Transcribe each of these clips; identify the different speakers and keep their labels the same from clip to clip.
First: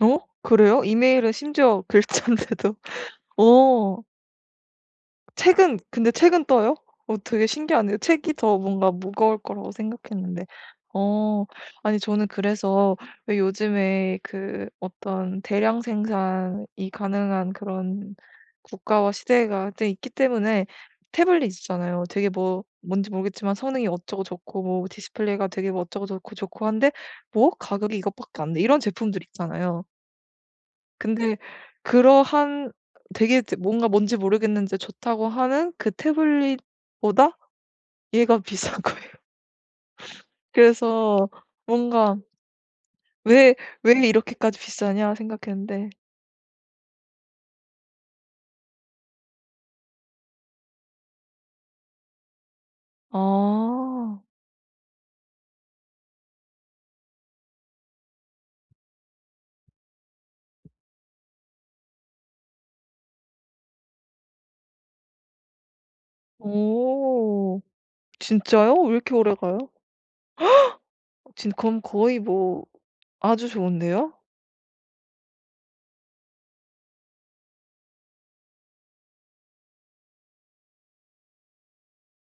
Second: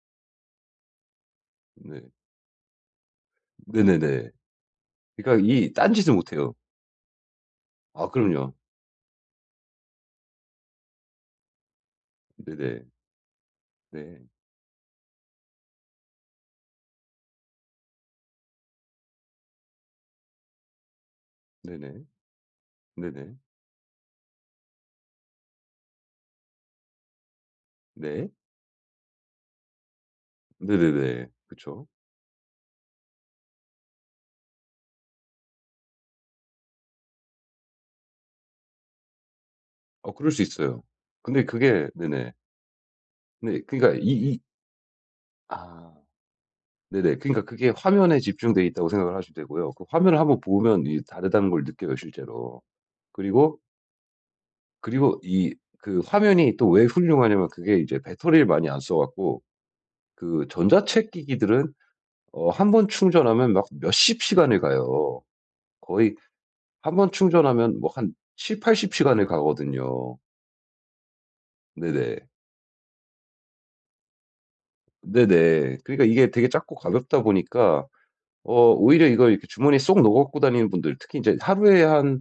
Speaker 1: 어? 그래요? 이메일은 심지어
Speaker 2: 네.
Speaker 1: 글자인데도. 어.
Speaker 2: 네네네. 그니까 이
Speaker 1: 책은
Speaker 2: 딴
Speaker 1: 근데
Speaker 2: 짓을
Speaker 1: 책은
Speaker 2: 못해요.
Speaker 1: 떠요? 어 되게 신기하네요.
Speaker 2: 아
Speaker 1: 책이
Speaker 2: 그럼요.
Speaker 1: 더 뭔가 무거울 거라고 생각했는데. 어. 아니 저는
Speaker 2: 네네.
Speaker 1: 그래서 왜 요즘에
Speaker 2: 네.
Speaker 1: 그 어떤 대량 생산이 가능한 그런 국가와 시대가 되 있기 때문에 태블릿이
Speaker 2: 네네.
Speaker 1: 있잖아요. 되게 뭐 뭔지
Speaker 2: 네네.
Speaker 1: 모르겠지만 '성능이 어쩌고 좋고 뭐 디스플레이가 되게 뭐 어쩌고 좋고, 좋고 한데 뭐? 가격이
Speaker 2: 네.
Speaker 1: 이것밖에 안 돼?' 이런 제품들이 있잖아요.
Speaker 2: 네네네.
Speaker 1: 근데
Speaker 2: 그쵸.
Speaker 1: 그러한 되게 뭔가 뭔지 모르겠는데 좋다고 하는 그 태블릿보다 얘가 비싼 거예요.
Speaker 2: 어 그럴 수 있어요.
Speaker 1: 그래서
Speaker 2: 근데 그게
Speaker 1: 뭔가
Speaker 2: 네네.
Speaker 1: 왜
Speaker 2: 네 그니까 이
Speaker 1: 왜
Speaker 2: 이
Speaker 1: 이렇게까지 비싸냐 생각했는데.
Speaker 2: 아. 네네. 그니까 그게 화면에 집중돼 있다고 생각을 하셔도 되고요. 그 화면을 1 번 보면 다르다는 걸 느껴요. 실제로. 그리고
Speaker 1: 아.
Speaker 2: 그리고 이 그 화면이 또 왜 훌륭하냐면 그게 이제 배터리를 많이 안 써갖고 그 전자책 기기들은 어 1 번 충전하면 막 몇십 시간을 가요. 거의 1 번
Speaker 1: 어.
Speaker 2: 충전하면 뭐 한
Speaker 1: 진짜요? 왜
Speaker 2: 70-80
Speaker 1: 이렇게
Speaker 2: 시간을
Speaker 1: 오래 가요?
Speaker 2: 가거든요.
Speaker 1: 지금 그럼 거의
Speaker 2: 네네.
Speaker 1: 뭐 아주 좋은데요?
Speaker 2: 네네. 그러니까 이게 되게 작고 가볍다 보니까 어 오히려 이걸 이렇게 주머니에 쏙 넣어가지고 다니는 분들 특히 이제 하루에 한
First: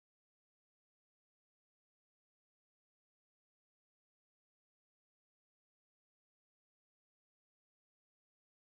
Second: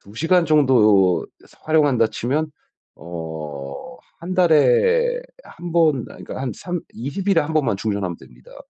Speaker 2: 2 시간 정도 활용한다 치면 어 1 달에 1 번 아 그니까 한 3 20 일에 1 번만 충전하면 됩니다.